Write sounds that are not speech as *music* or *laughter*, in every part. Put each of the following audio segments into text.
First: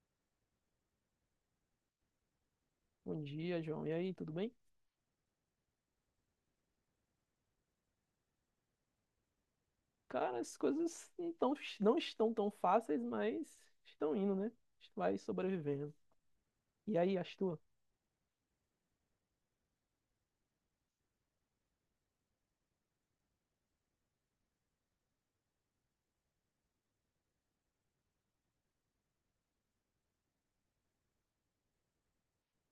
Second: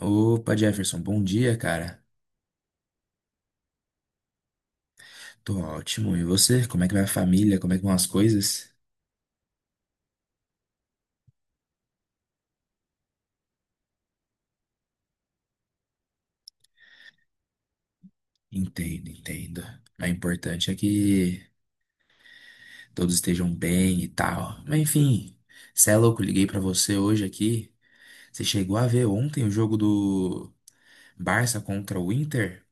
Opa, Jefferson, bom dia, cara. Bom dia, João. E aí, tudo bem? Tô ótimo. E você? Como é que vai a família? Como é que vão as coisas? Cara, as coisas não estão tão fáceis, mas estão indo, né? A gente vai sobrevivendo. E aí, as tuas? Entendo, entendo. Mas o importante é que todos estejam bem e tal. Mas enfim, cê é louco, liguei pra você hoje aqui. Você chegou a ver ontem o jogo do Barça contra o Inter?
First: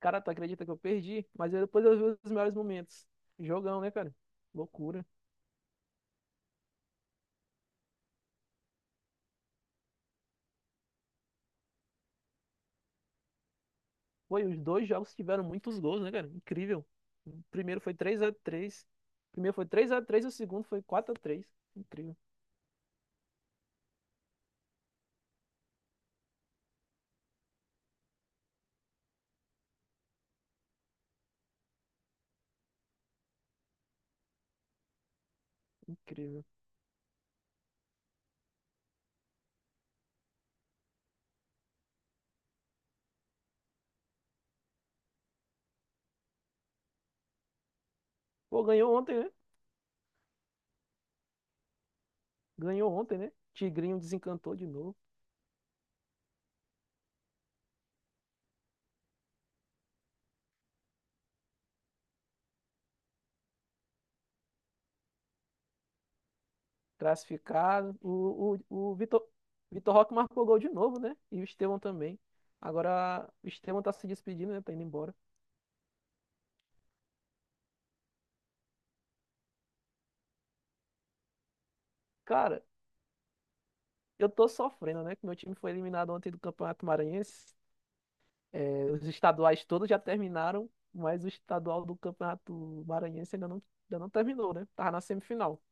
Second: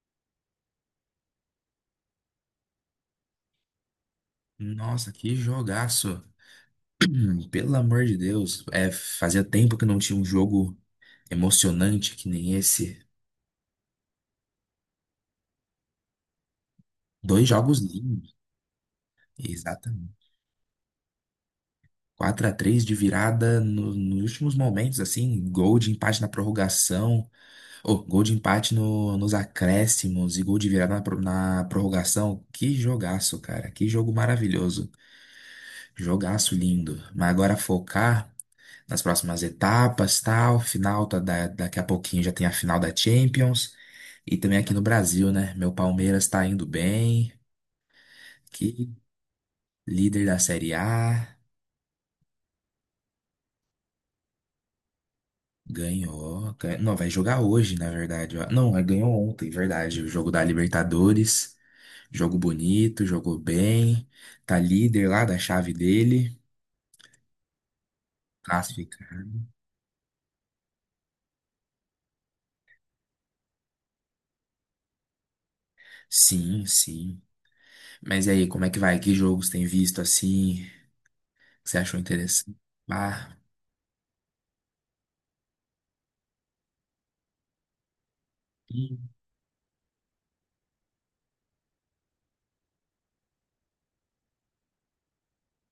Cara, tu acredita que eu perdi? Depois eu vi os melhores momentos. Jogão, né, cara? Loucura. Nossa, que jogaço! *clears throat* Pelo amor de Deus, é, fazia tempo que não tinha um jogo emocionante que nem esse. Foi, os dois jogos tiveram muitos gols, né, cara? Incrível. Dois O jogos primeiro foi três a lindos, três. O primeiro foi três a exatamente. três e o segundo foi quatro a três. Incrível, 4-3 de virada nos últimos momentos, assim, gol de empate na prorrogação, ou gol de empate nos acréscimos e gol de virada na prorrogação. Que jogaço, cara, que jogo maravilhoso, incrível. jogaço lindo. Mas agora focar nas próximas etapas, tal, final, tá, daqui a pouquinho já tem a final da Champions e também aqui no Brasil, né? Meu Palmeiras tá indo bem, Pô, que ganhou ontem, né? líder da Série A. Ganhou ontem, né? Tigrinho desencantou de novo. Ganhou. Não, vai jogar hoje, na verdade. Ó. Não, ele ganhou ontem, verdade. O jogo da Libertadores. Jogo bonito, jogou bem. Tá líder lá da chave dele. Classificado. O Classifica. Vitor, Vitor Roque marcou gol de novo, né? E o Estevão também. Agora o Estevão tá se despedindo, né? Tá indo embora. Sim, sim. Mas e aí, como é que vai? Que jogos tem visto assim? Que você achou interessante? Cara, Ah, eu tô sofrendo, né? Que meu time foi eliminado ontem do Campeonato Maranhense. É, os hum, estaduais todos já terminaram, mas o estadual do Campeonato Maranhense ainda não terminou, né? Tava na semifinal.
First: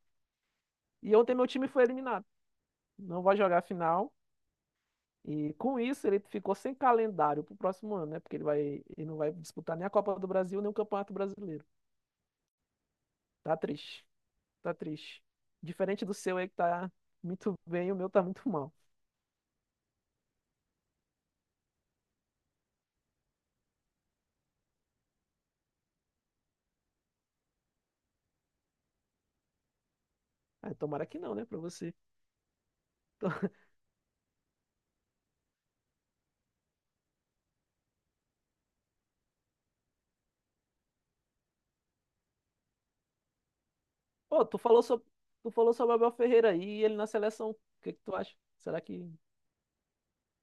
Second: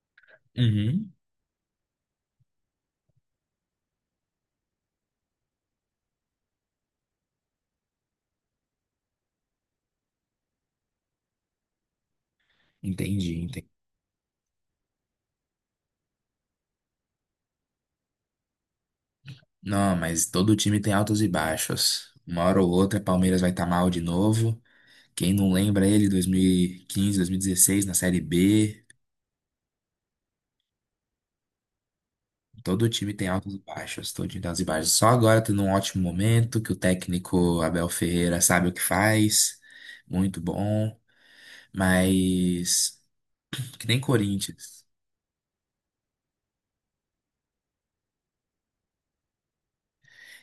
uhum. E ontem meu time foi eliminado. Não vai jogar a final. E com isso ele ficou sem calendário pro próximo ano, né? Porque ele vai, ele não vai disputar nem a Copa do Brasil, nem o Campeonato Brasileiro. Entendi, Tá entendi. triste, tá triste. Diferente do seu aí que tá muito bem, o meu tá muito mal. Não, mas todo time tem altos e baixos. Uma hora ou outra, Palmeiras vai estar mal de novo. Quem não lembra ele, 2015, dezesseis na Série B. Ah, tomara que não, né, pra você. Todo time tem *laughs* Tô- altos e baixos, todo time tem altos e baixos. Só agora tá num ótimo momento que o técnico Abel Ferreira sabe o que faz, muito bom, mas que nem Pô, Corinthians. Tu falou sobre o Abel Ferreira aí e ele na seleção. O que que tu acha? Será que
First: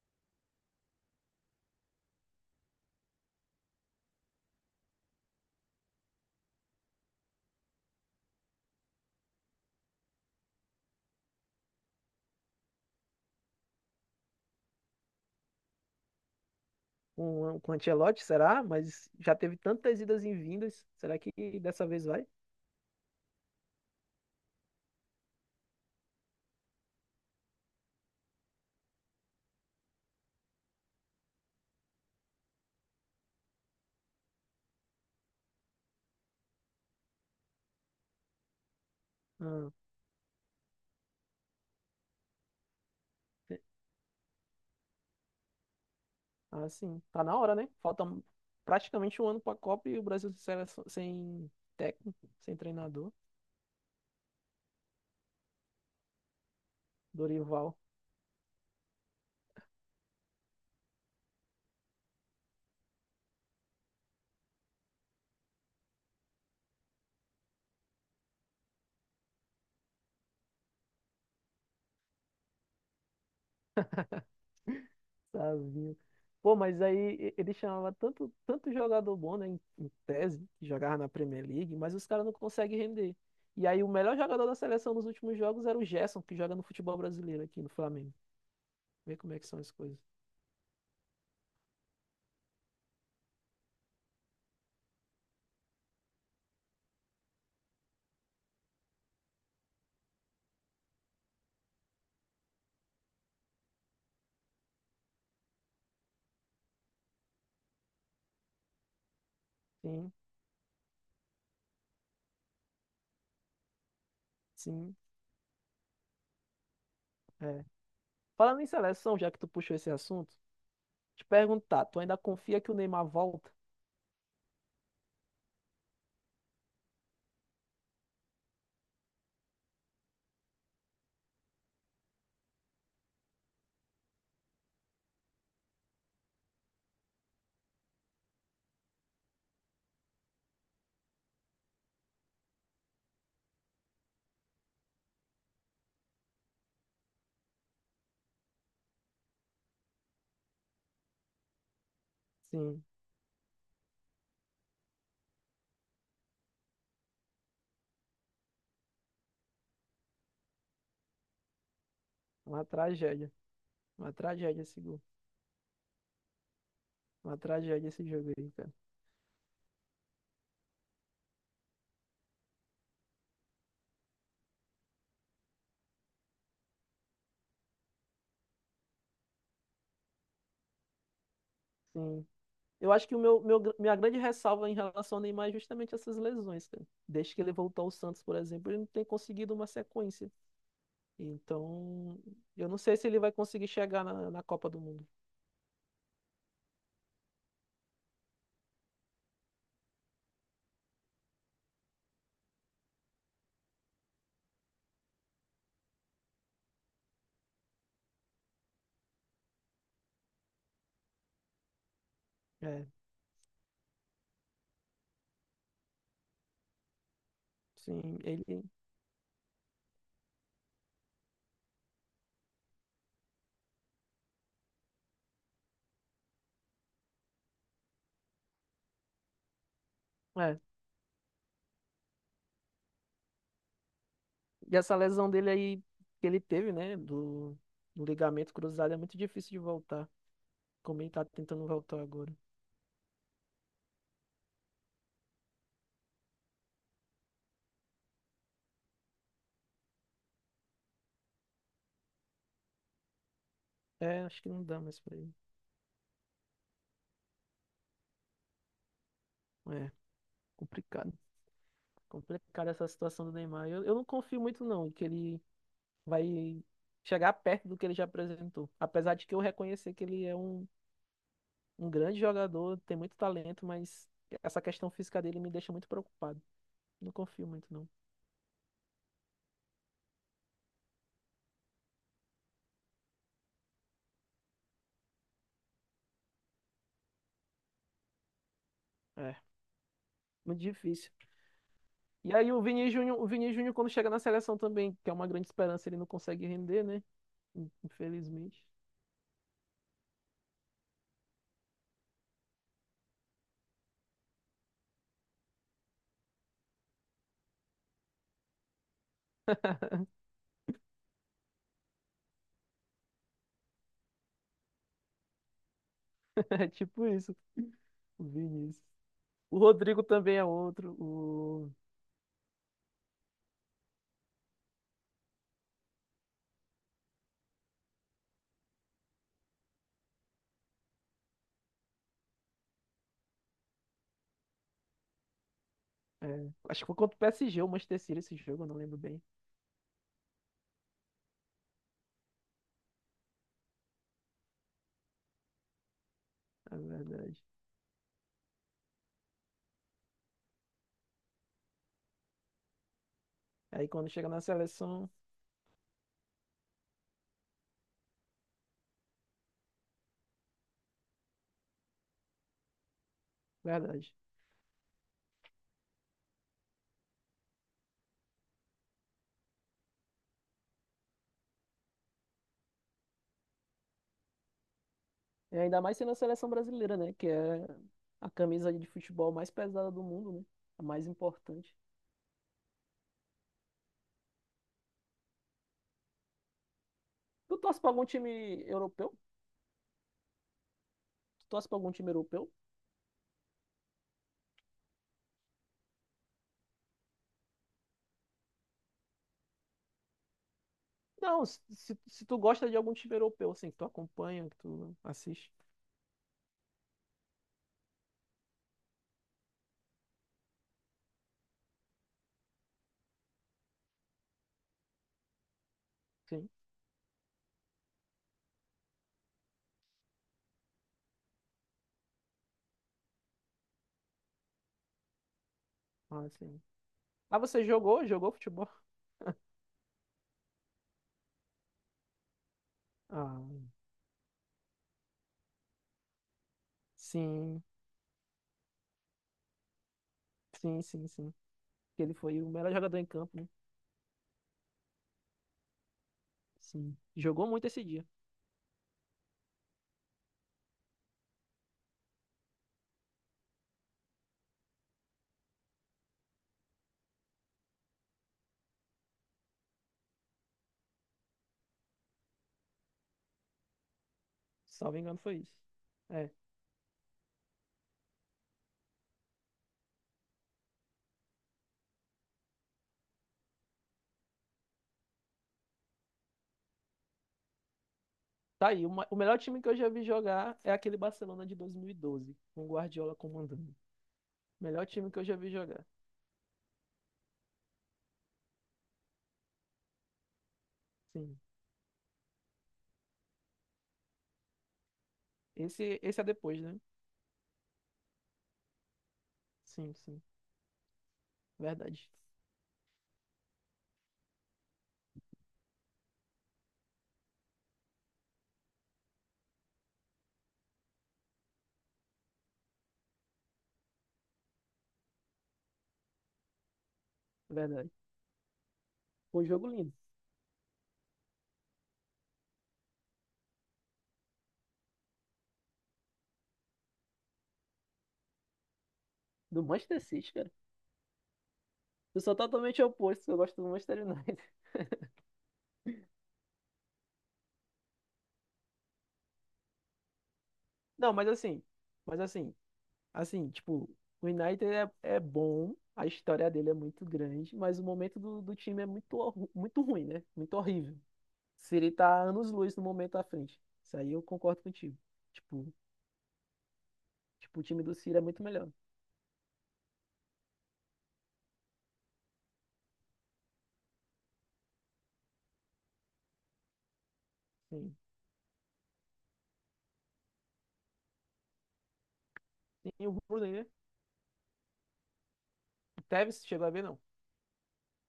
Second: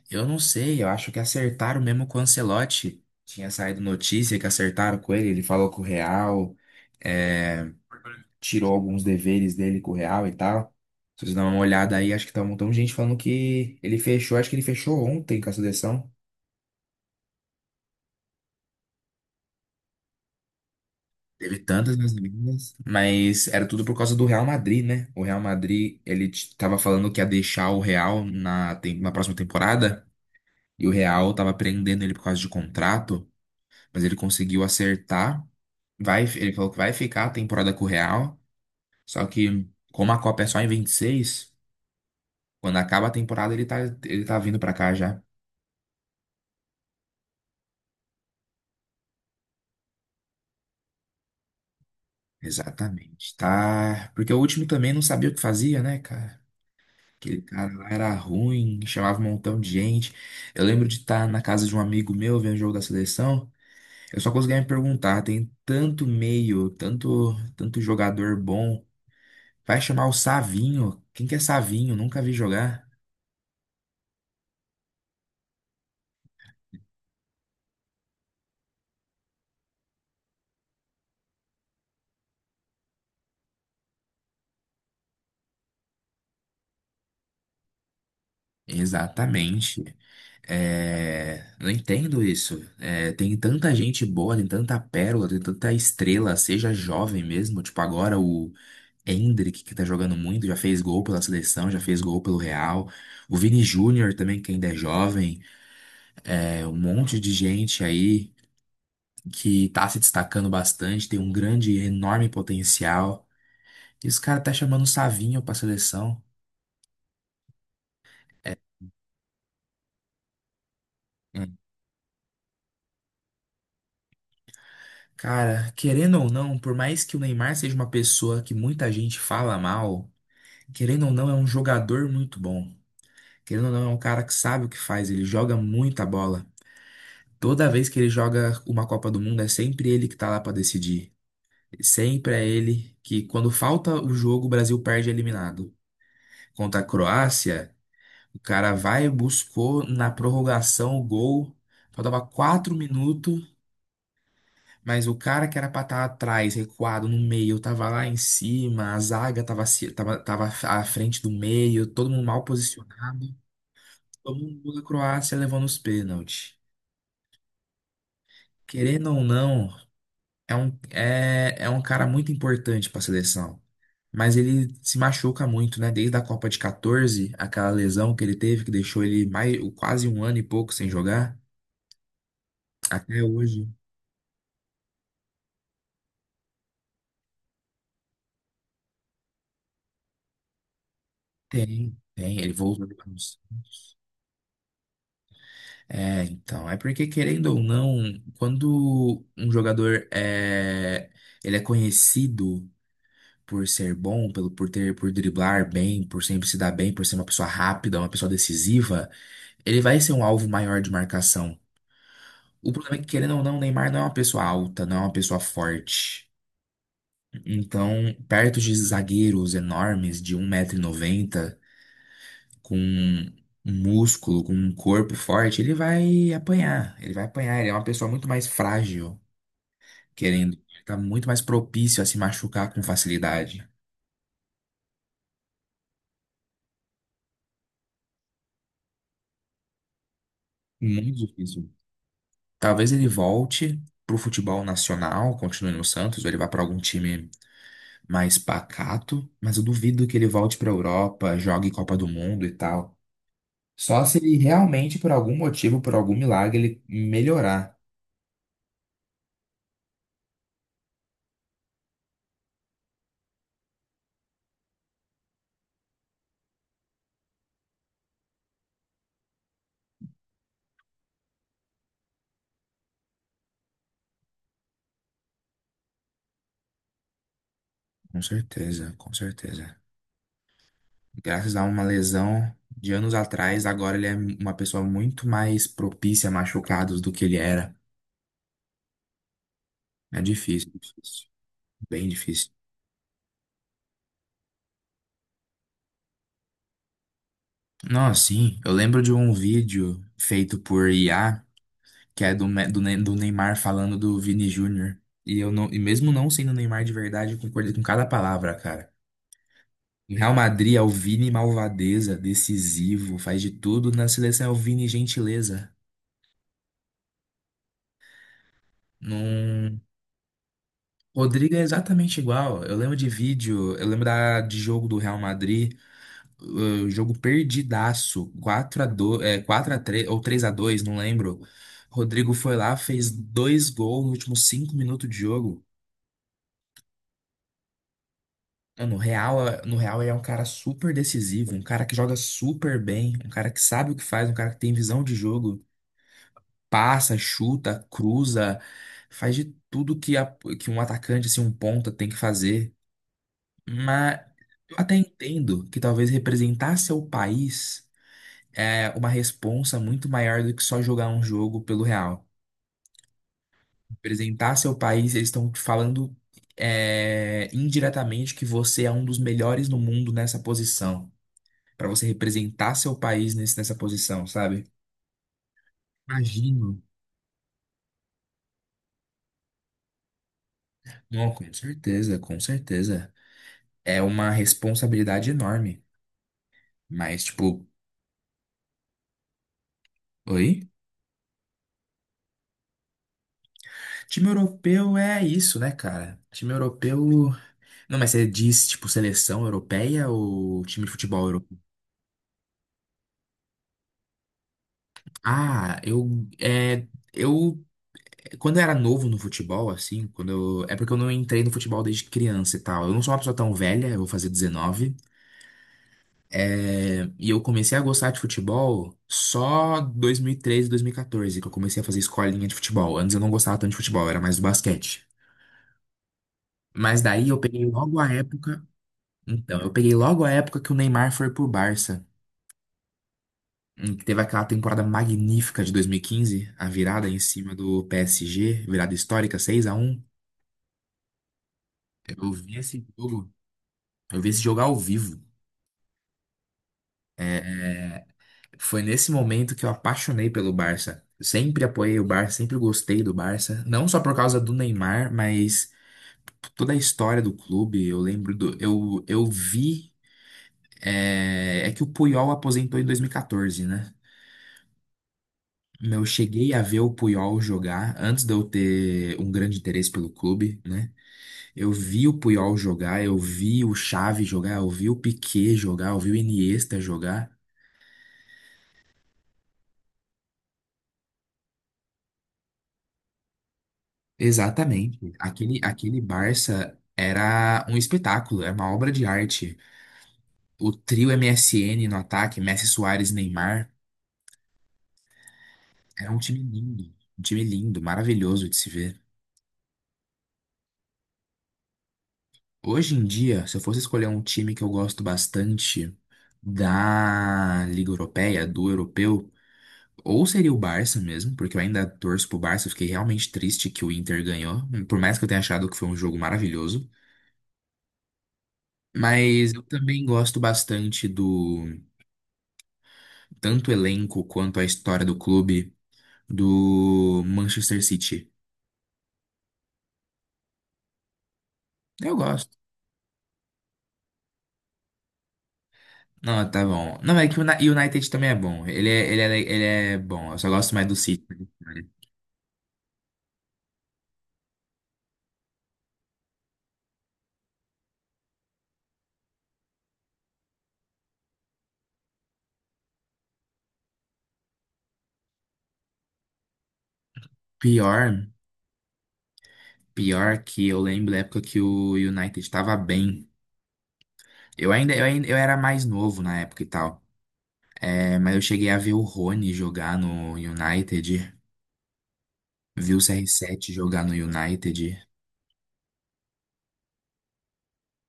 Eu não sei, eu acho que acertaram mesmo com o Ancelotti. Tinha saído notícia que acertaram com ele, ele falou com o Real, é, tirou alguns deveres dele com o Real e tal. Se vocês dão uma olhada aí, acho que tá um montão de gente falando que ele fechou, acho que ele fechou ontem com a seleção. Com o Ancelotti, será? Mas já teve tantas idas e vindas. Será que Teve dessa tantas vez nas vai? ligas, mas era tudo por causa do Real Madrid, né? O Real Madrid, ele tava falando que ia deixar o Real na próxima temporada, e o Real tava prendendo ele por causa de contrato, mas ele conseguiu acertar. Vai, ele falou que vai ficar a temporada com o Real, só que Ah, como a Copa é só em 26, quando acaba a temporada te- ele tá vindo pra cá já. ah, sim. Tá na hora, né? Falta praticamente um ano pra Copa e o Brasil sem técnico, sem treinador. Exatamente, tá? Porque o último também não sabia o que fazia, né, cara? Aquele cara Dorival. lá era ruim, chamava um montão de gente. Eu lembro de estar na casa de um amigo meu vendo o jogo da seleção. Eu só conseguia me perguntar, tem tanto meio, tanto, tanto jogador bom. Vai chamar o Savinho? Quem que é Savinho? Nunca vi jogar. Savinho. Pô, mas aí ele chamava tanto, tanto jogador bom, né, em, em tese, que jogava na Premier League, mas os caras não conseguem render. E aí o melhor jogador da seleção nos últimos jogos era o Gerson, que joga no futebol brasileiro aqui no Flamengo. Vê como é que são as Exatamente. coisas. É, não entendo isso. É, tem tanta gente boa, tem tanta pérola, tem tanta estrela, seja jovem mesmo. Tipo, agora o Endrick, que tá jogando muito, já fez gol pela seleção, já fez gol pelo Real. O Vini Júnior também, que ainda é jovem. É, um monte de gente aí que tá se Sim, destacando bastante, tem um grande, enorme potencial. E os caras tá chamando o sim, Savinho pra seleção. é. É, Falando em seleção, já que tu puxou esse assunto, te hum. perguntar, tu ainda confia que o Neymar volta? Cara, querendo ou não, por mais que o Neymar seja uma pessoa que muita gente fala mal, querendo ou não, é um jogador muito bom. Querendo ou não, é um cara que sabe o que faz, ele joga muita bola. Toda vez que ele joga uma Copa do Mundo, é sempre ele que tá lá pra decidir. Sempre é ele que, quando falta o jogo, o Brasil perde eliminado. Contra a Croácia, o cara vai e buscou na prorrogação o gol. Faltava quatro Sim, minutos, mas o cara que era pra estar atrás, recuado no meio, tava lá em cima, a zaga tava, se- tava, tava à frente do meio, todo mundo mal uma tragédia. posicionado. Uma Todo tragédia mundo esse da gol. Croácia levando os pênaltis. Uma tragédia esse jogo aí, cara. Querendo ou não. É um cara muito importante para a seleção. Mas ele se machuca muito, né? Desde a Copa de 14, aquela lesão que ele teve, que deixou ele mais, quase um ano e pouco sem jogar, Sim, eu acho que até hoje. minha grande ressalva em relação ao Neymar é justamente essas lesões, cara. Desde que ele voltou ao Santos, por exemplo, ele não tem conseguido uma sequência. Tem, Então, tem, ele eu não voltou sei se ele vai depois. conseguir chegar na, na Copa do Mundo. É, então, é porque querendo ou não, quando um jogador é, ele é conhecido por ser bom, pelo por ter, por driblar bem, por sempre se dar bem, por ser uma pessoa rápida, uma pessoa decisiva, ele vai ser um alvo maior de marcação. O É, problema é que, querendo ou não, o Neymar não é uma pessoa alta, não é uma pessoa forte. Então, sim, perto ele. de zagueiros enormes de um metro e noventa com um músculo, com um corpo forte, ele vai apanhar. Ele vai apanhar. Ele é uma pessoa muito mais frágil, querendo. É. Ele tá muito mais propício a se machucar com facilidade. E essa lesão dele aí que ele teve, né, do, do ligamento cruzado, é muito difícil de voltar. Como ele Muito tá tentando difícil. voltar agora. Talvez ele volte pro futebol nacional, continue no Santos, ou ele vá para algum time mais pacato, mas eu duvido que ele volte para Europa, jogue Copa do Mundo e tal. Só se É, ele acho que não dá realmente, mais por pra ele. algum motivo, por algum milagre, ele melhorar. É, complicado. Complicada essa situação do Neymar. Eu não confio muito, não, que ele vai chegar perto do que ele já apresentou. Apesar de que eu reconhecer que ele é um, um grande jogador, tem muito talento, mas essa questão física dele me deixa muito preocupado. Não confio muito, não. Com certeza, com certeza. Graças a uma lesão de anos atrás, agora ele é uma pessoa muito mais propícia a machucados do que ele era. É, É muito difícil, difícil. difícil. Bem E difícil. aí o Vini Júnior quando chega na seleção também, que é uma grande esperança, ele não consegue render, né? Não, sim, Infelizmente. eu *laughs* lembro de um vídeo feito por IA, que é do Neymar falando do Vini Júnior. E eu não, e mesmo não sendo o Neymar de verdade, eu concordei com cada palavra, cara. Em Real Madrid, é o Vini malvadeza, decisivo, faz de tudo. Na seleção, é o Vini gentileza. É tipo isso, o Vinícius. O Num... Rodrigo também é outro. Rodrigo é O... exatamente igual. Eu lembro de vídeo, eu lembro de jogo do Real Madrid, jogo perdidaço, 4-2 é, 4-3 ou 3-2 não lembro. Rodrigo foi lá, fez dois gols nos últimos 5 minutos de jogo. é, acho que foi contra o PSG, o Manchester City, esse jogo, eu não Mano, o lembro bem. Real, no Real ele é um cara super decisivo, um cara que joga super bem, um cara que sabe o que faz, um cara que tem visão de jogo. É Passa, verdade. chuta, cruza, faz de tudo que um atacante, assim, um ponta tem que fazer. Aí quando Mas chega na eu até seleção, entendo que talvez representar seu país é uma responsa muito maior do que só jogar um jogo pelo Real. verdade. Representar seu país, eles estão te falando é, indiretamente que você é um dos melhores no mundo nessa posição. Pra você representar seu país nessa posição, sabe? É ainda mais sendo a seleção Imagino. brasileira, né? Que é a camisa de futebol mais pesada do mundo, né? A mais Não, com importante. certeza, com certeza. É uma responsabilidade enorme. Mas, Tu tipo, torce pra algum time europeu? oi? Tu torce pra algum time europeu? Time europeu é isso, né, cara? Time europeu. Não, mas você diz, tipo, seleção europeia ou time de futebol Não, europeu? se tu gosta de algum time europeu, assim, que tu acompanha, que tu assiste. Ah, eu. É, eu. Quando eu era novo no futebol, assim, quando eu. É porque eu não entrei no futebol desde criança e tal. Eu não sou uma pessoa tão velha, eu vou fazer 19. Sim. É, e eu comecei a gostar de futebol só dois mil e treze, dois mil e 2014, que eu comecei a fazer escolinha de futebol. Antes eu não gostava tanto de futebol, eu era mais do basquete. Ah, sim. Mas daí Ah, eu você peguei logo jogou? a Jogou época. futebol? Então, eu peguei logo a época que o Neymar foi pro Barça, Ah, em que teve aquela temporada magnífica de 2015, a virada em cima sim. do PSG, virada histórica, 6-1. Sim, sim, sim. Que ele Eu foi o vi melhor esse jogador em jogo, campo, né? eu vi esse jogo ao vivo. Sim. Jogou muito esse dia. Foi nesse momento que eu apaixonei pelo Barça. Sempre apoiei o Barça, sempre gostei do Barça. Não só por causa do Neymar, mas toda a história do clube. Eu lembro do. Eu vi. É que o Puyol aposentou em 2014, né? Salvo engano, foi isso. Não É. cheguei a ver o Puyol jogar antes de eu ter um grande interesse pelo clube, né? Eu vi o Puyol jogar, eu vi o Xavi jogar, eu vi o Piqué jogar, eu vi o Iniesta jogar. Tá aí, o melhor time que eu já vi jogar é aquele Barcelona de 2012, com o Guardiola comandando. Melhor time Exatamente. que eu já vi Aquele, jogar. aquele Barça era um espetáculo, era uma obra de arte. O trio M Sim. S N no ataque, Messi, Suárez, Neymar, Esse, era esse é depois, né? Um time lindo, maravilhoso de se ver. Sim, sim. Verdade. Hoje em dia, se eu fosse escolher um time que eu gosto bastante da Liga Europeia, do europeu, ou seria o Barça mesmo, porque eu ainda torço pro Barça, eu fiquei realmente triste que o Inter ganhou, por mais que eu tenha achado que foi um jogo maravilhoso. Verdade. Foi um Mas eu jogo lindo. também gosto bastante do tanto o elenco quanto a história do clube do Manchester City. Do Manchester City, cara. Eu Eu sou gosto. totalmente oposto, eu gosto do Manchester United. *laughs* Não, tá bom. Não, é que o United também é bom. Ele é bom. Eu só gosto mais do Não, City. Mas assim, assim, tipo, o United é, é bom, a história dele é muito grande, mas o momento do, do time é muito, muito ruim, né? Muito horrível. Siri tá anos-luz no momento à frente. Isso aí eu concordo contigo. Tipo, tipo, o time do Siri é Pior. muito melhor. Pior que eu lembro da época que o United estava bem. Eu era mais novo na época e tal. Sim. É, mas eu cheguei a ver o Rony jogar no United, vi o E o Rooney, né? CR7 jogar no United. O Tevez chegou a ver, não.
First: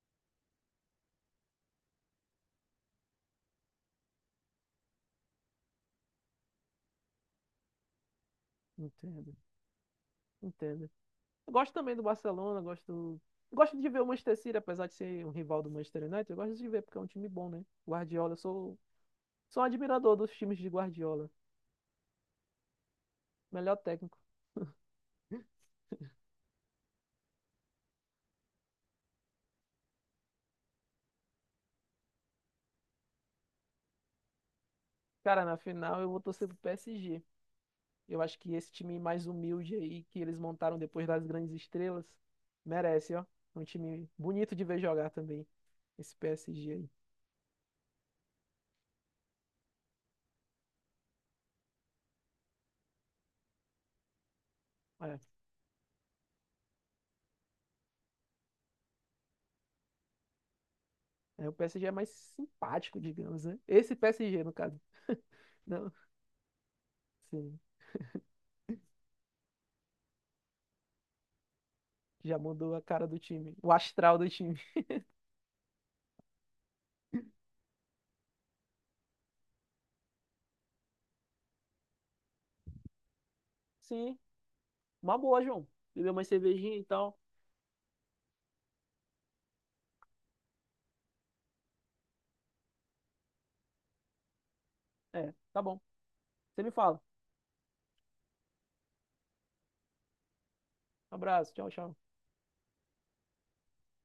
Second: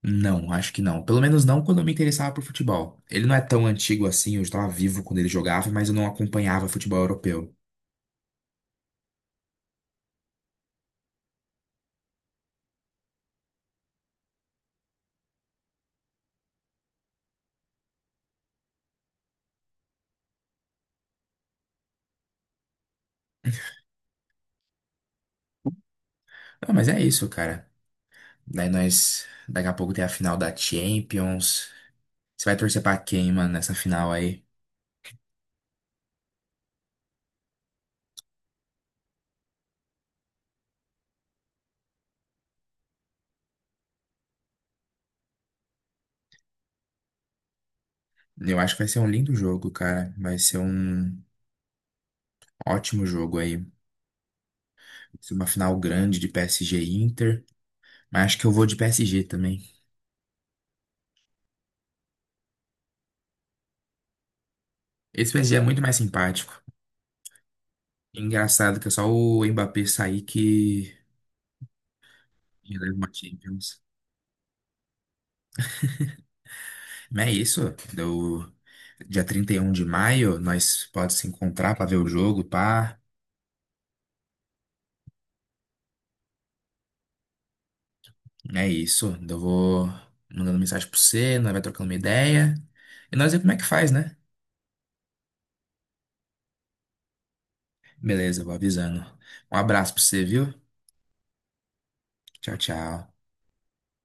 Não, acho que não. Pelo menos não quando eu me interessava por futebol. Ele não é tão antigo assim, eu estava vivo quando ele jogava, mas eu não acompanhava futebol europeu. Entendo, entendo. Eu gosto também do Barcelona, gosto. Gosto de ver o Manchester City, apesar de ser um rival do Manchester United, eu gosto de ver porque é um time bom, né? Guardiola, eu sou, sou um admirador dos times de Guardiola. Melhor técnico. Ah, mas é isso, cara. Daí daqui a pouco tem a final da Champions. Você vai torcer pra quem, mano, nessa final aí? Cara, na final eu vou torcer pro PSG. Eu acho que esse time mais humilde aí que eles montaram depois das grandes estrelas merece, ó. Um time bonito de ver jogar também. Esse PSG aí. Eu acho que vai ser um lindo jogo, cara. Vai ser um. Ótimo jogo aí. Vai É, ser uma final grande de PSG e Inter. Mas acho que eu vou de PSG também. é, o PSG é mais simpático, digamos, né? Esse PSG, no caso. Esse PSG é muito Não, mais simpático. sim. Engraçado que é só o Mbappé sair que Já mudou que a leva cara uma do time. O Champions. astral do time. Mas é isso. Do dia 31 de maio, nós pode se encontrar pra ver o jogo, pá. Sim. Uma boa, João. Beber uma cervejinha e tal. É isso. Então eu vou mandando mensagem pro você, nós vai trocando uma ideia. E nós vemos como é que faz, né? É, tá bom. Você me fala. Beleza, vou avisando. Um abraço pra você, viu? Um abraço. Tchau, tchau. Tchau, tchau.